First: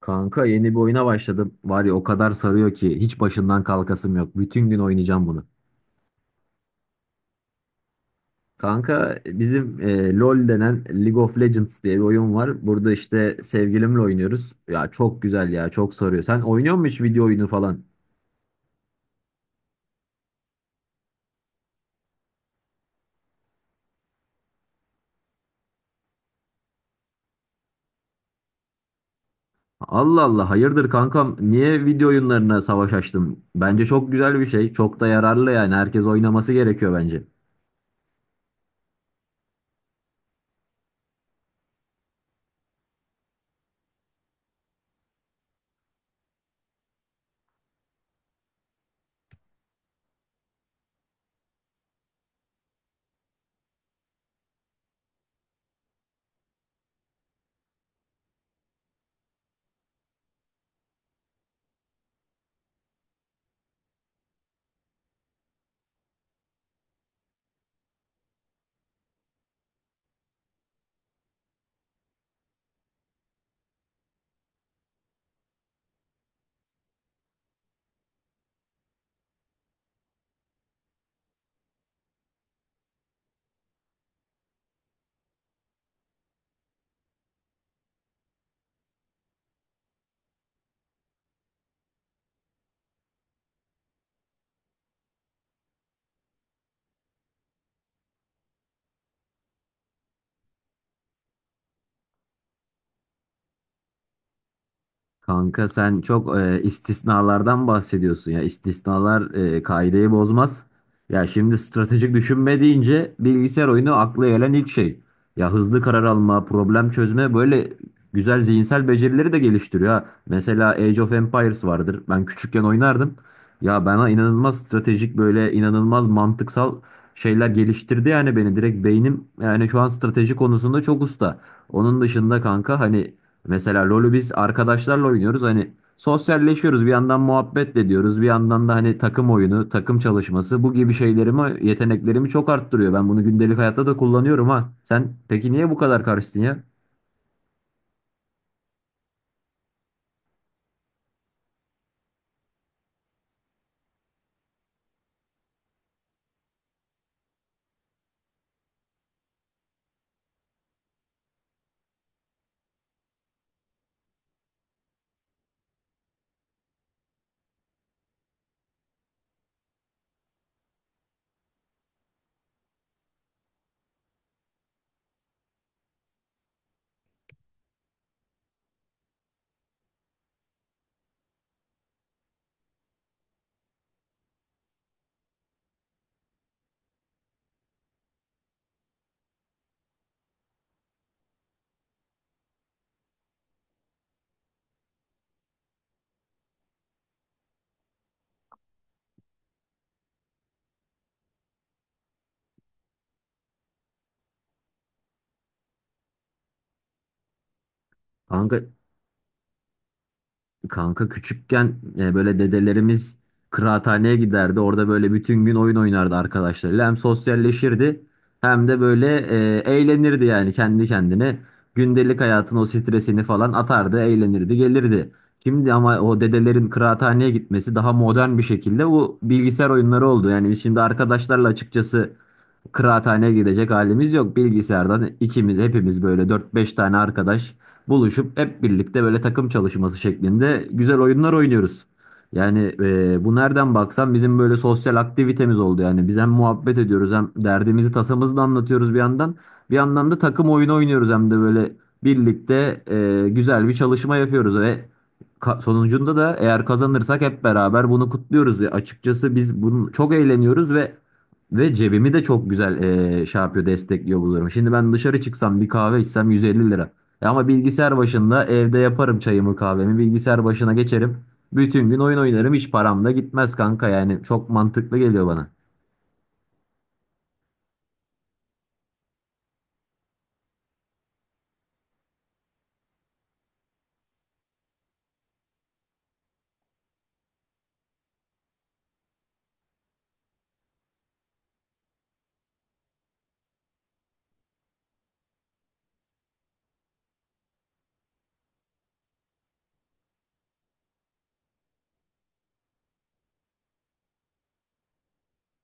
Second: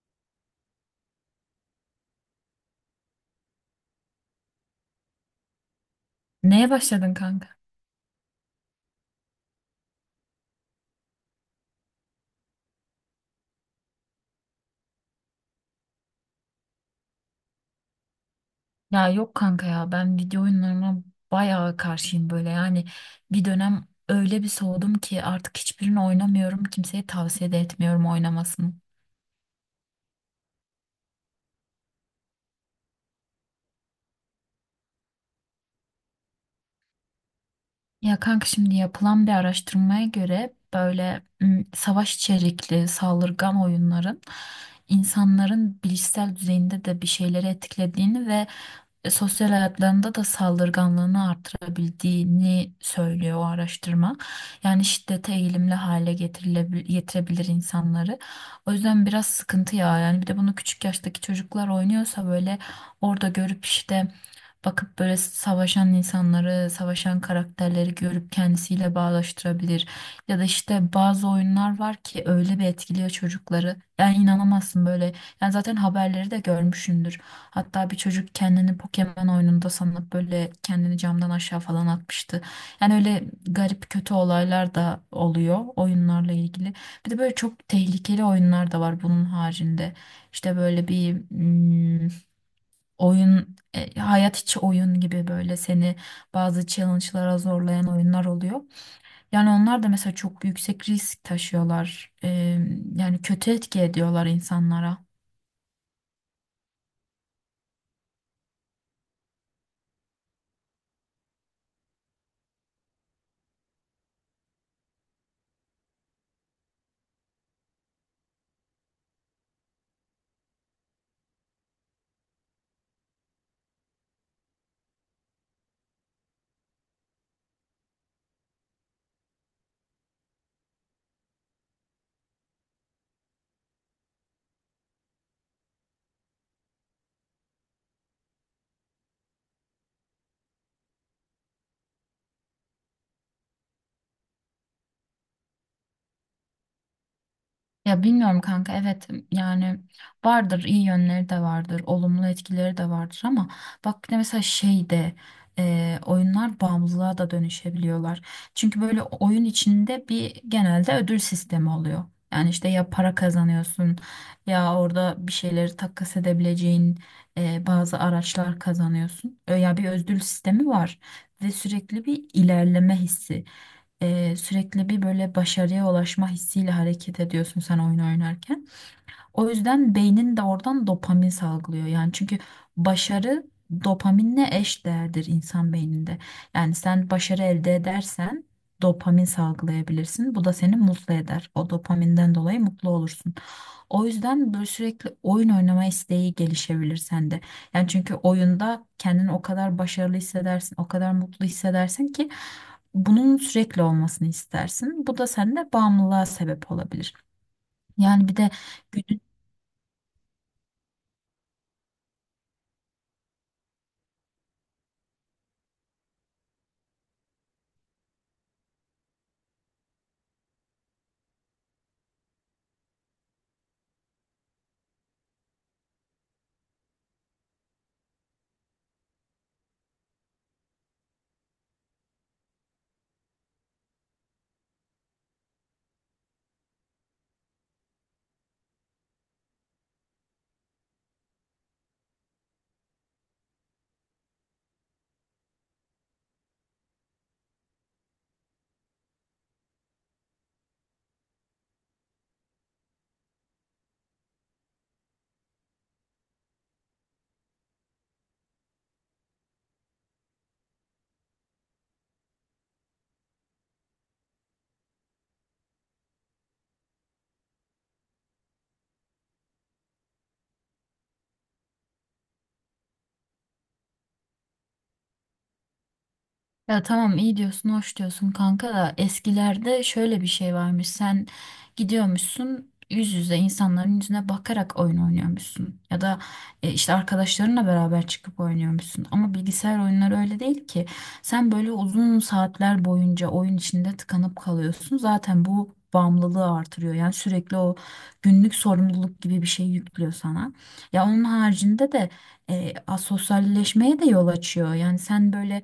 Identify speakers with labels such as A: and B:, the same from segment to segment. A: Kanka yeni bir oyuna başladım. Var ya o kadar sarıyor ki hiç başından kalkasım yok. Bütün gün oynayacağım bunu.
B: Neye başladın kanka?
A: Kanka bizim LoL denen League of Legends diye bir oyun var. Burada işte sevgilimle oynuyoruz. Ya çok güzel ya çok sarıyor. Sen oynuyor musun hiç video oyunu falan?
B: Ya yok kanka ya ben video oyunlarına bayağı karşıyım böyle yani bir dönem öyle bir soğudum ki artık hiçbirini oynamıyorum kimseye tavsiye de etmiyorum oynamasını.
A: Allah Allah hayırdır kankam niye video oyunlarına savaş açtın? Bence çok güzel bir şey. Çok da yararlı yani herkes oynaması gerekiyor bence.
B: Ya kanka şimdi yapılan bir araştırmaya göre böyle savaş içerikli saldırgan oyunların insanların bilişsel düzeyinde de bir şeyleri etkilediğini ve sosyal hayatlarında da saldırganlığını artırabildiğini söylüyor o araştırma. Yani şiddete eğilimli hale getirebilir insanları. O yüzden biraz sıkıntı ya, yani bir de bunu küçük yaştaki çocuklar oynuyorsa böyle orada görüp işte bakıp böyle savaşan insanları, savaşan karakterleri görüp kendisiyle bağdaştırabilir. Ya da işte bazı oyunlar var ki öyle bir etkiliyor çocukları. Yani inanamazsın böyle. Yani zaten haberleri de görmüşsündür. Hatta bir çocuk kendini Pokemon oyununda sanıp böyle kendini camdan aşağı falan atmıştı. Yani öyle garip kötü olaylar da oluyor oyunlarla ilgili. Bir de böyle çok tehlikeli oyunlar da var bunun haricinde. İşte böyle bir oyun, hayat içi oyun gibi böyle seni bazı challenge'lara zorlayan oyunlar oluyor. Yani onlar da mesela çok yüksek risk taşıyorlar. Yani kötü etki ediyorlar insanlara.
A: Kanka sen çok istisnalardan bahsediyorsun ya. İstisnalar kaideyi bozmaz. Ya şimdi stratejik düşünme deyince bilgisayar oyunu akla gelen ilk şey. Ya hızlı karar alma, problem çözme böyle güzel zihinsel becerileri de geliştiriyor ha. Mesela Age of Empires vardır. Ben küçükken oynardım. Ya bana inanılmaz stratejik böyle inanılmaz mantıksal şeyler geliştirdi yani beni direkt beynim yani şu an strateji konusunda çok usta. Onun dışında kanka hani mesela LoL'ü biz arkadaşlarla oynuyoruz. Hani sosyalleşiyoruz. Bir yandan muhabbet de ediyoruz. Bir yandan da hani takım oyunu, takım çalışması bu gibi şeylerimi, yeteneklerimi çok arttırıyor. Ben bunu gündelik hayatta da kullanıyorum ha. Sen peki niye bu kadar karşısın ya?
B: Ya bilmiyorum kanka, evet yani vardır, iyi yönleri de vardır, olumlu etkileri de vardır ama bak bir de mesela şeyde, oyunlar bağımlılığa da dönüşebiliyorlar. Çünkü böyle oyun içinde bir genelde ödül sistemi oluyor. Yani işte ya para kazanıyorsun ya orada bir şeyleri takas edebileceğin bazı araçlar kazanıyorsun. Ya bir ödül sistemi var ve sürekli bir ilerleme hissi, sürekli bir böyle başarıya ulaşma hissiyle hareket ediyorsun sen oyun oynarken. O yüzden beynin de oradan dopamin salgılıyor. Yani çünkü başarı dopaminle eş değerdir insan beyninde. Yani sen başarı elde edersen dopamin salgılayabilirsin. Bu da seni mutlu eder. O dopaminden dolayı mutlu olursun. O yüzden böyle sürekli oyun oynama isteği gelişebilir sende. Yani çünkü oyunda kendini o kadar başarılı hissedersin, o kadar mutlu hissedersin ki bunun sürekli olmasını istersin. Bu da sende bağımlılığa sebep olabilir. Yani bir de.
A: Kanka Kanka küçükken böyle dedelerimiz kıraathaneye giderdi. Orada böyle bütün gün oyun oynardı arkadaşlarıyla. Hem sosyalleşirdi hem de böyle eğlenirdi yani kendi kendine. Gündelik hayatın o stresini falan atardı, eğlenirdi, gelirdi. Şimdi ama o dedelerin kıraathaneye gitmesi daha modern bir şekilde bu bilgisayar oyunları oldu. Yani biz şimdi arkadaşlarla açıkçası kıraathaneye gidecek halimiz yok. Bilgisayardan ikimiz hepimiz böyle dört beş tane arkadaş buluşup hep birlikte böyle takım çalışması şeklinde güzel oyunlar oynuyoruz. Yani bu nereden baksan bizim böyle sosyal aktivitemiz oldu yani. Biz hem muhabbet ediyoruz hem derdimizi tasamızı da anlatıyoruz bir yandan. Bir yandan da takım oyunu oynuyoruz hem de böyle birlikte güzel bir çalışma yapıyoruz ve sonucunda da eğer kazanırsak hep beraber bunu kutluyoruz. Ve açıkçası biz bunu çok eğleniyoruz ve cebimi de çok güzel şey yapıyor, destekliyor bu durum. Şimdi ben dışarı çıksam bir kahve içsem 150 lira. E ama bilgisayar başında evde yaparım çayımı kahvemi bilgisayar başına geçerim. Bütün gün oyun oynarım hiç param da gitmez kanka yani çok mantıklı geliyor bana.
B: Ya tamam iyi diyorsun, hoş diyorsun kanka da eskilerde şöyle bir şey varmış. Sen gidiyormuşsun yüz yüze insanların yüzüne bakarak oyun oynuyormuşsun. Ya da işte arkadaşlarınla beraber çıkıp oynuyormuşsun. Ama bilgisayar oyunları öyle değil ki. Sen böyle uzun saatler boyunca oyun içinde tıkanıp kalıyorsun. Zaten bu bağımlılığı artırıyor. Yani sürekli o günlük sorumluluk gibi bir şey yüklüyor sana. Ya onun haricinde de asosyalleşmeye de yol açıyor. Yani sen böyle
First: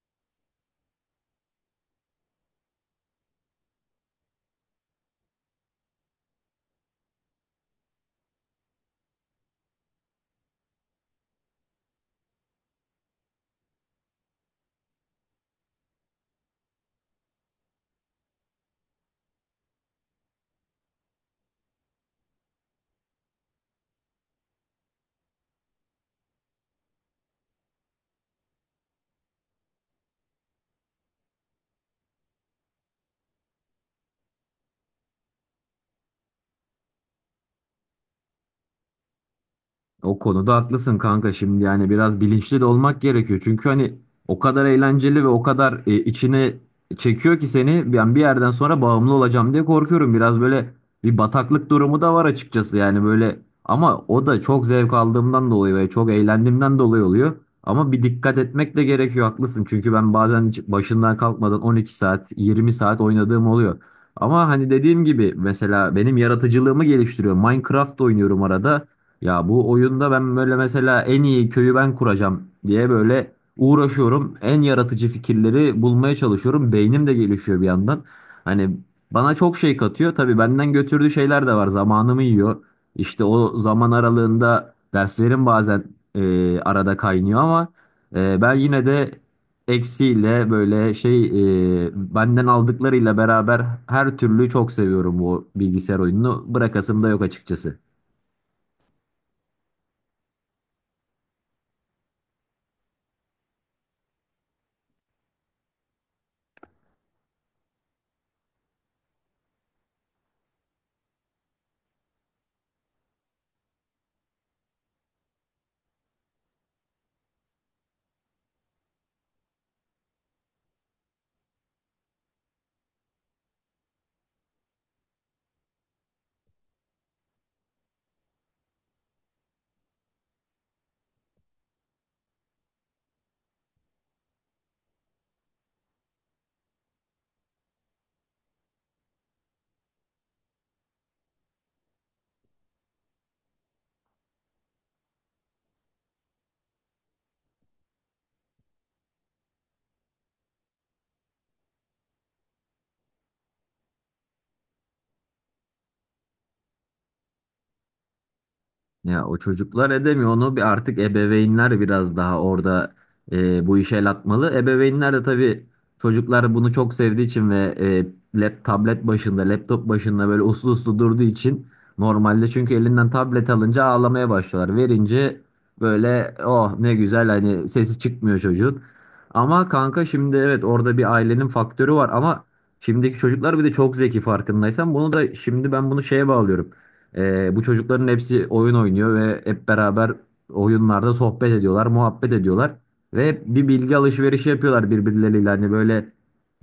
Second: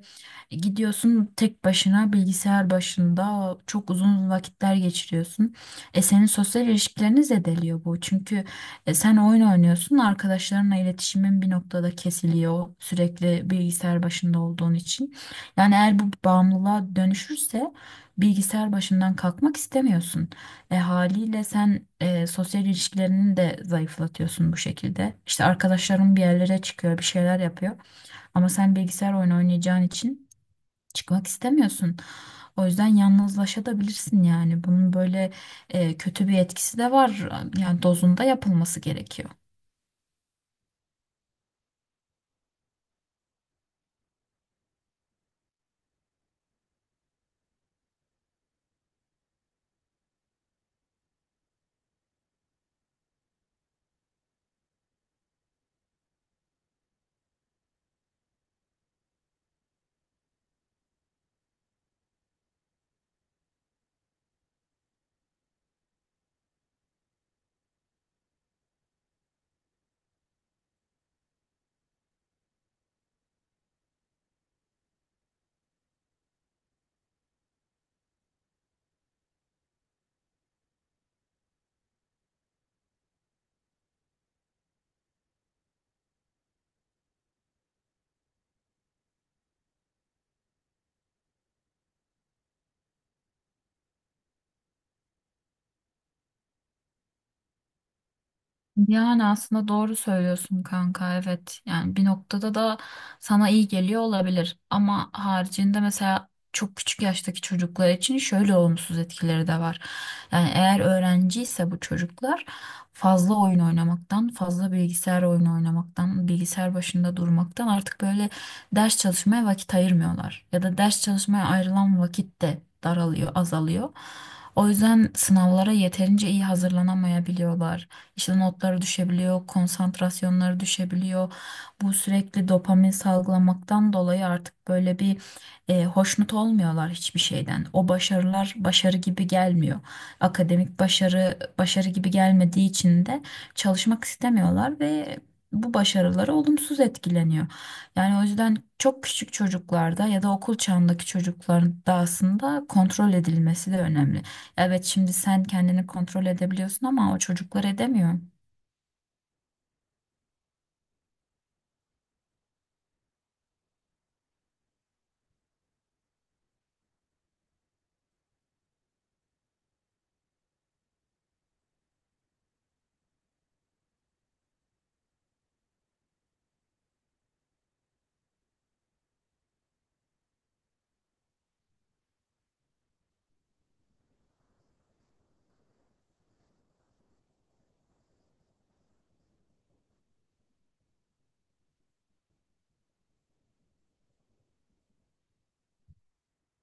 B: gidiyorsun, tek başına bilgisayar başında çok uzun vakitler geçiriyorsun. E, senin sosyal ilişkilerini zedeliyor bu. Çünkü sen oyun oynuyorsun, arkadaşlarınla iletişimin bir noktada kesiliyor sürekli bilgisayar başında olduğun için. Yani eğer bu bağımlılığa dönüşürse bilgisayar başından kalkmak istemiyorsun. E, haliyle sen sosyal ilişkilerini de zayıflatıyorsun bu şekilde. İşte arkadaşların bir yerlere çıkıyor, bir şeyler yapıyor ama sen bilgisayar oyunu oynayacağın için çıkmak istemiyorsun. O yüzden yalnızlaşabilirsin yani. Bunun böyle kötü bir etkisi de var. Yani dozunda yapılması gerekiyor.
A: O konuda haklısın kanka şimdi yani biraz bilinçli de olmak gerekiyor. Çünkü hani o kadar eğlenceli ve o kadar içine çekiyor ki seni ben bir yerden sonra bağımlı olacağım diye korkuyorum. Biraz böyle bir bataklık durumu da var açıkçası yani böyle ama o da çok zevk aldığımdan dolayı ve çok eğlendiğimden dolayı oluyor. Ama bir dikkat etmek de gerekiyor haklısın. Çünkü ben bazen hiç başından kalkmadan 12 saat 20 saat oynadığım oluyor. Ama hani dediğim gibi mesela benim yaratıcılığımı geliştiriyor. Minecraft oynuyorum arada. Ya bu oyunda ben böyle mesela en iyi köyü ben kuracağım diye böyle uğraşıyorum. En yaratıcı fikirleri bulmaya çalışıyorum. Beynim de gelişiyor bir yandan. Hani bana çok şey katıyor. Tabii benden götürdüğü şeyler de var. Zamanımı yiyor. İşte o zaman aralığında derslerim bazen arada kaynıyor ama ben yine de eksiyle böyle şey benden aldıklarıyla beraber her türlü çok seviyorum bu bilgisayar oyununu. Bırakasım da yok açıkçası.
B: Yani aslında doğru söylüyorsun kanka, evet yani bir noktada da sana iyi geliyor olabilir ama haricinde mesela çok küçük yaştaki çocuklar için şöyle olumsuz etkileri de var. Yani eğer öğrenciyse bu çocuklar fazla oyun oynamaktan, fazla bilgisayar oyunu oynamaktan, bilgisayar başında durmaktan artık böyle ders çalışmaya vakit ayırmıyorlar. Ya da ders çalışmaya ayrılan vakit de daralıyor, azalıyor. O yüzden sınavlara yeterince iyi hazırlanamayabiliyorlar. İşte notları düşebiliyor, konsantrasyonları düşebiliyor. Bu sürekli dopamin salgılamaktan dolayı artık böyle bir hoşnut olmuyorlar hiçbir şeyden. O başarılar başarı gibi gelmiyor. Akademik başarı başarı gibi gelmediği için de çalışmak istemiyorlar ve bu başarıları olumsuz etkileniyor. Yani o yüzden çok küçük çocuklarda ya da okul çağındaki çocukların da aslında kontrol edilmesi de önemli. Evet, şimdi sen kendini kontrol edebiliyorsun ama o çocuklar edemiyor.
A: Ya o çocuklar edemiyor onu bir artık ebeveynler biraz daha orada bu işe el atmalı. Ebeveynler de tabii çocuklar bunu çok sevdiği için ve tablet başında, laptop başında böyle uslu uslu durduğu için normalde çünkü elinden tablet alınca ağlamaya başlıyorlar. Verince böyle oh ne güzel hani sesi çıkmıyor çocuğun. Ama kanka şimdi evet orada bir ailenin faktörü var ama şimdiki çocuklar bir de çok zeki farkındaysan bunu da şimdi ben bunu şeye bağlıyorum. Bu çocukların hepsi oyun oynuyor ve hep beraber oyunlarda sohbet ediyorlar, muhabbet ediyorlar ve hep bir bilgi alışverişi yapıyorlar birbirleriyle. Hani böyle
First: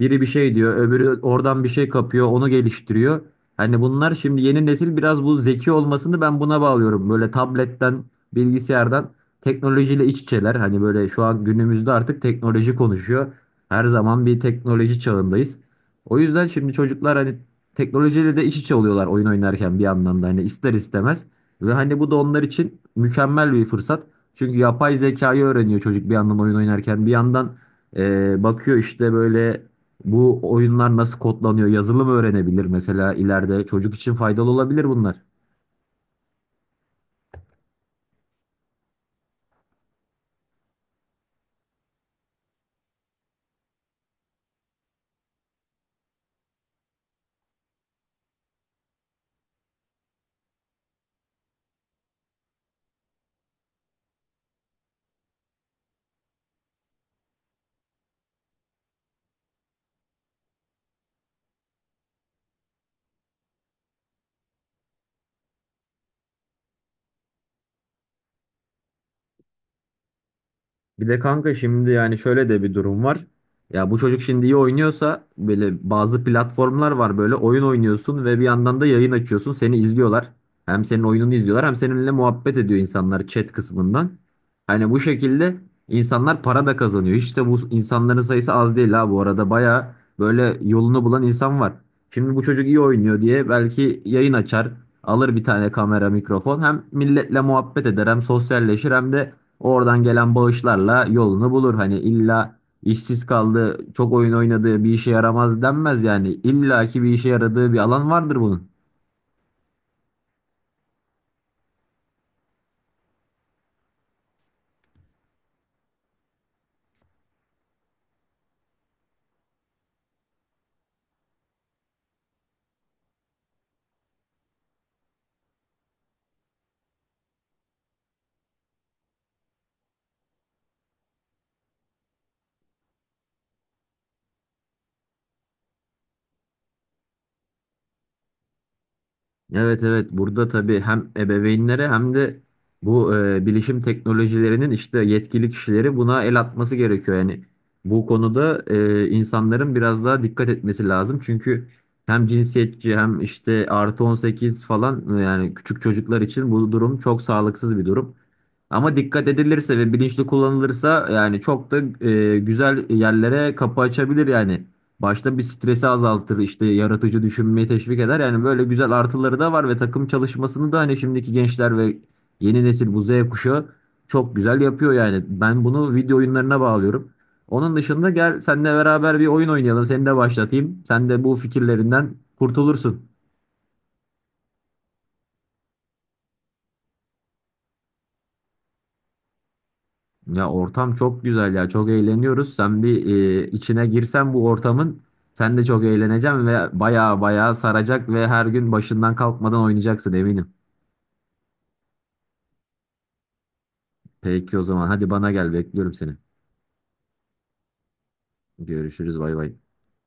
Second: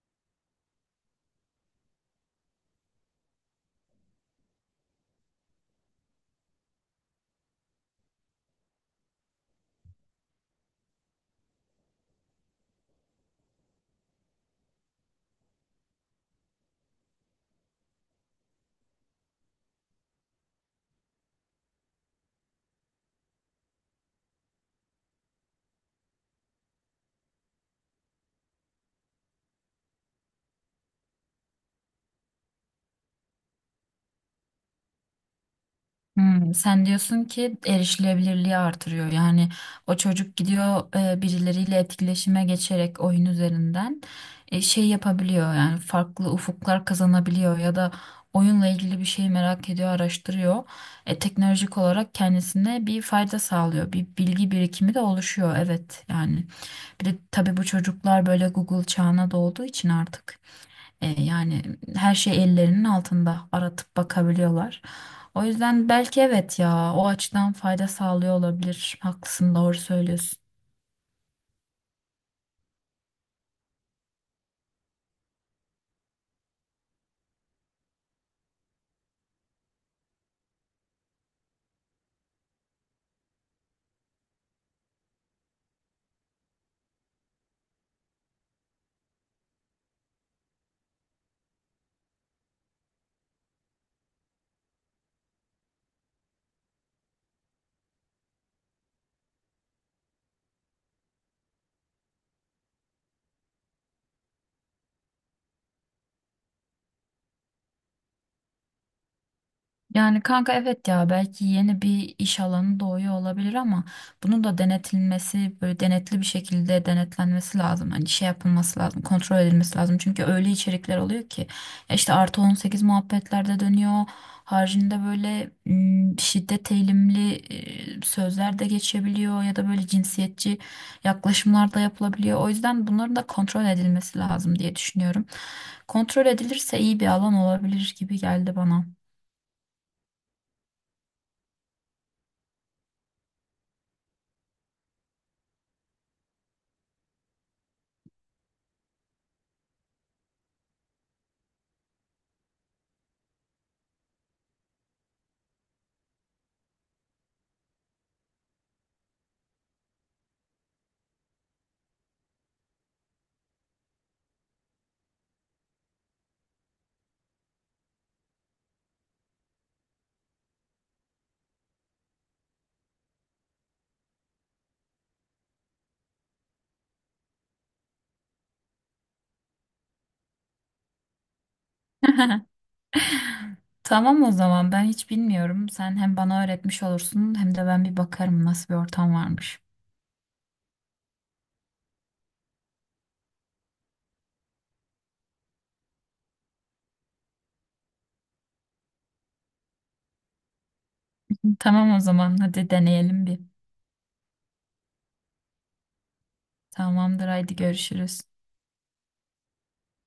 A: biri bir şey diyor, öbürü oradan bir şey kapıyor, onu geliştiriyor. Hani bunlar şimdi yeni nesil biraz bu zeki olmasını ben buna bağlıyorum. Böyle tabletten, bilgisayardan teknolojiyle iç içeler. Hani böyle şu an günümüzde artık teknoloji konuşuyor. Her zaman bir teknoloji çağındayız. O yüzden şimdi çocuklar hani teknolojiyle de iç içe oluyorlar oyun oynarken bir yandan da hani ister istemez ve hani bu da onlar için mükemmel bir fırsat. Çünkü yapay zekayı öğreniyor çocuk bir yandan oyun oynarken bir yandan bakıyor işte böyle bu oyunlar nasıl kodlanıyor yazılım öğrenebilir mesela ileride çocuk için faydalı olabilir bunlar.
B: Hmm, sen diyorsun ki erişilebilirliği artırıyor. Yani o çocuk gidiyor birileriyle etkileşime geçerek oyun üzerinden şey yapabiliyor. Yani farklı ufuklar kazanabiliyor ya da oyunla ilgili bir şeyi merak ediyor, araştırıyor. E, teknolojik olarak kendisine bir fayda sağlıyor. Bir bilgi birikimi de oluşuyor. Evet yani bir de tabii bu çocuklar böyle Google çağına doğduğu için artık. E, yani her şey ellerinin altında, aratıp bakabiliyorlar. O yüzden belki evet ya o açıdan fayda sağlıyor olabilir. Haklısın, doğru söylüyorsun.
A: Bir de kanka şimdi yani şöyle de bir durum var. Ya bu çocuk şimdi iyi oynuyorsa böyle bazı platformlar var böyle oyun oynuyorsun ve bir yandan da yayın açıyorsun seni izliyorlar. Hem senin oyununu izliyorlar hem seninle muhabbet ediyor insanlar chat kısmından. Hani bu şekilde insanlar para da kazanıyor. Hiç de bu insanların sayısı az değil ha bu arada baya böyle yolunu bulan insan var. Şimdi bu çocuk iyi oynuyor diye belki yayın açar alır bir tane kamera mikrofon hem milletle muhabbet eder hem sosyalleşir hem de oradan gelen bağışlarla yolunu bulur. Hani illa işsiz kaldı, çok oyun oynadığı bir işe yaramaz denmez yani. İlla ki bir işe yaradığı bir alan vardır bunun.
B: Yani kanka, evet ya belki yeni bir iş alanı doğuyor olabilir ama bunun da denetilmesi, böyle denetli bir şekilde denetlenmesi lazım. Hani şey yapılması lazım, kontrol edilmesi lazım. Çünkü öyle içerikler oluyor ki ya işte +18 muhabbetlerde dönüyor. Haricinde böyle şiddet eğilimli sözler de geçebiliyor ya da böyle cinsiyetçi yaklaşımlar da yapılabiliyor. O yüzden bunların da kontrol edilmesi lazım diye düşünüyorum. Kontrol edilirse iyi bir alan olabilir gibi geldi bana.
A: Evet, evet, burada tabii hem ebeveynlere hem de bu bilişim teknolojilerinin işte yetkili kişileri buna el atması gerekiyor. Yani bu konuda insanların biraz daha dikkat etmesi lazım. Çünkü hem cinsiyetçi hem işte +18 falan yani küçük çocuklar için bu durum çok sağlıksız bir durum. Ama dikkat edilirse ve bilinçli kullanılırsa yani çok da güzel yerlere kapı açabilir yani. Başta bir stresi azaltır, işte yaratıcı düşünmeyi teşvik eder. Yani böyle güzel artıları da var ve takım çalışmasını da hani şimdiki gençler ve yeni nesil bu Z kuşağı çok güzel yapıyor yani. Ben bunu video oyunlarına bağlıyorum. Onun dışında gel seninle beraber bir oyun oynayalım. Seni de başlatayım. Sen de bu fikirlerinden kurtulursun.
B: Tamam o zaman, ben hiç bilmiyorum. Sen hem bana öğretmiş olursun hem de ben bir bakarım nasıl bir ortam varmış.
A: Ya ortam çok güzel ya. Çok eğleniyoruz. Sen bir içine girsen bu ortamın sen de çok eğleneceksin ve baya baya saracak ve her gün başından kalkmadan oynayacaksın eminim.
B: Tamam o zaman hadi deneyelim bir.
A: Peki o zaman hadi bana gel bekliyorum seni.
B: Tamamdır, haydi görüşürüz.
A: Görüşürüz, bay bay.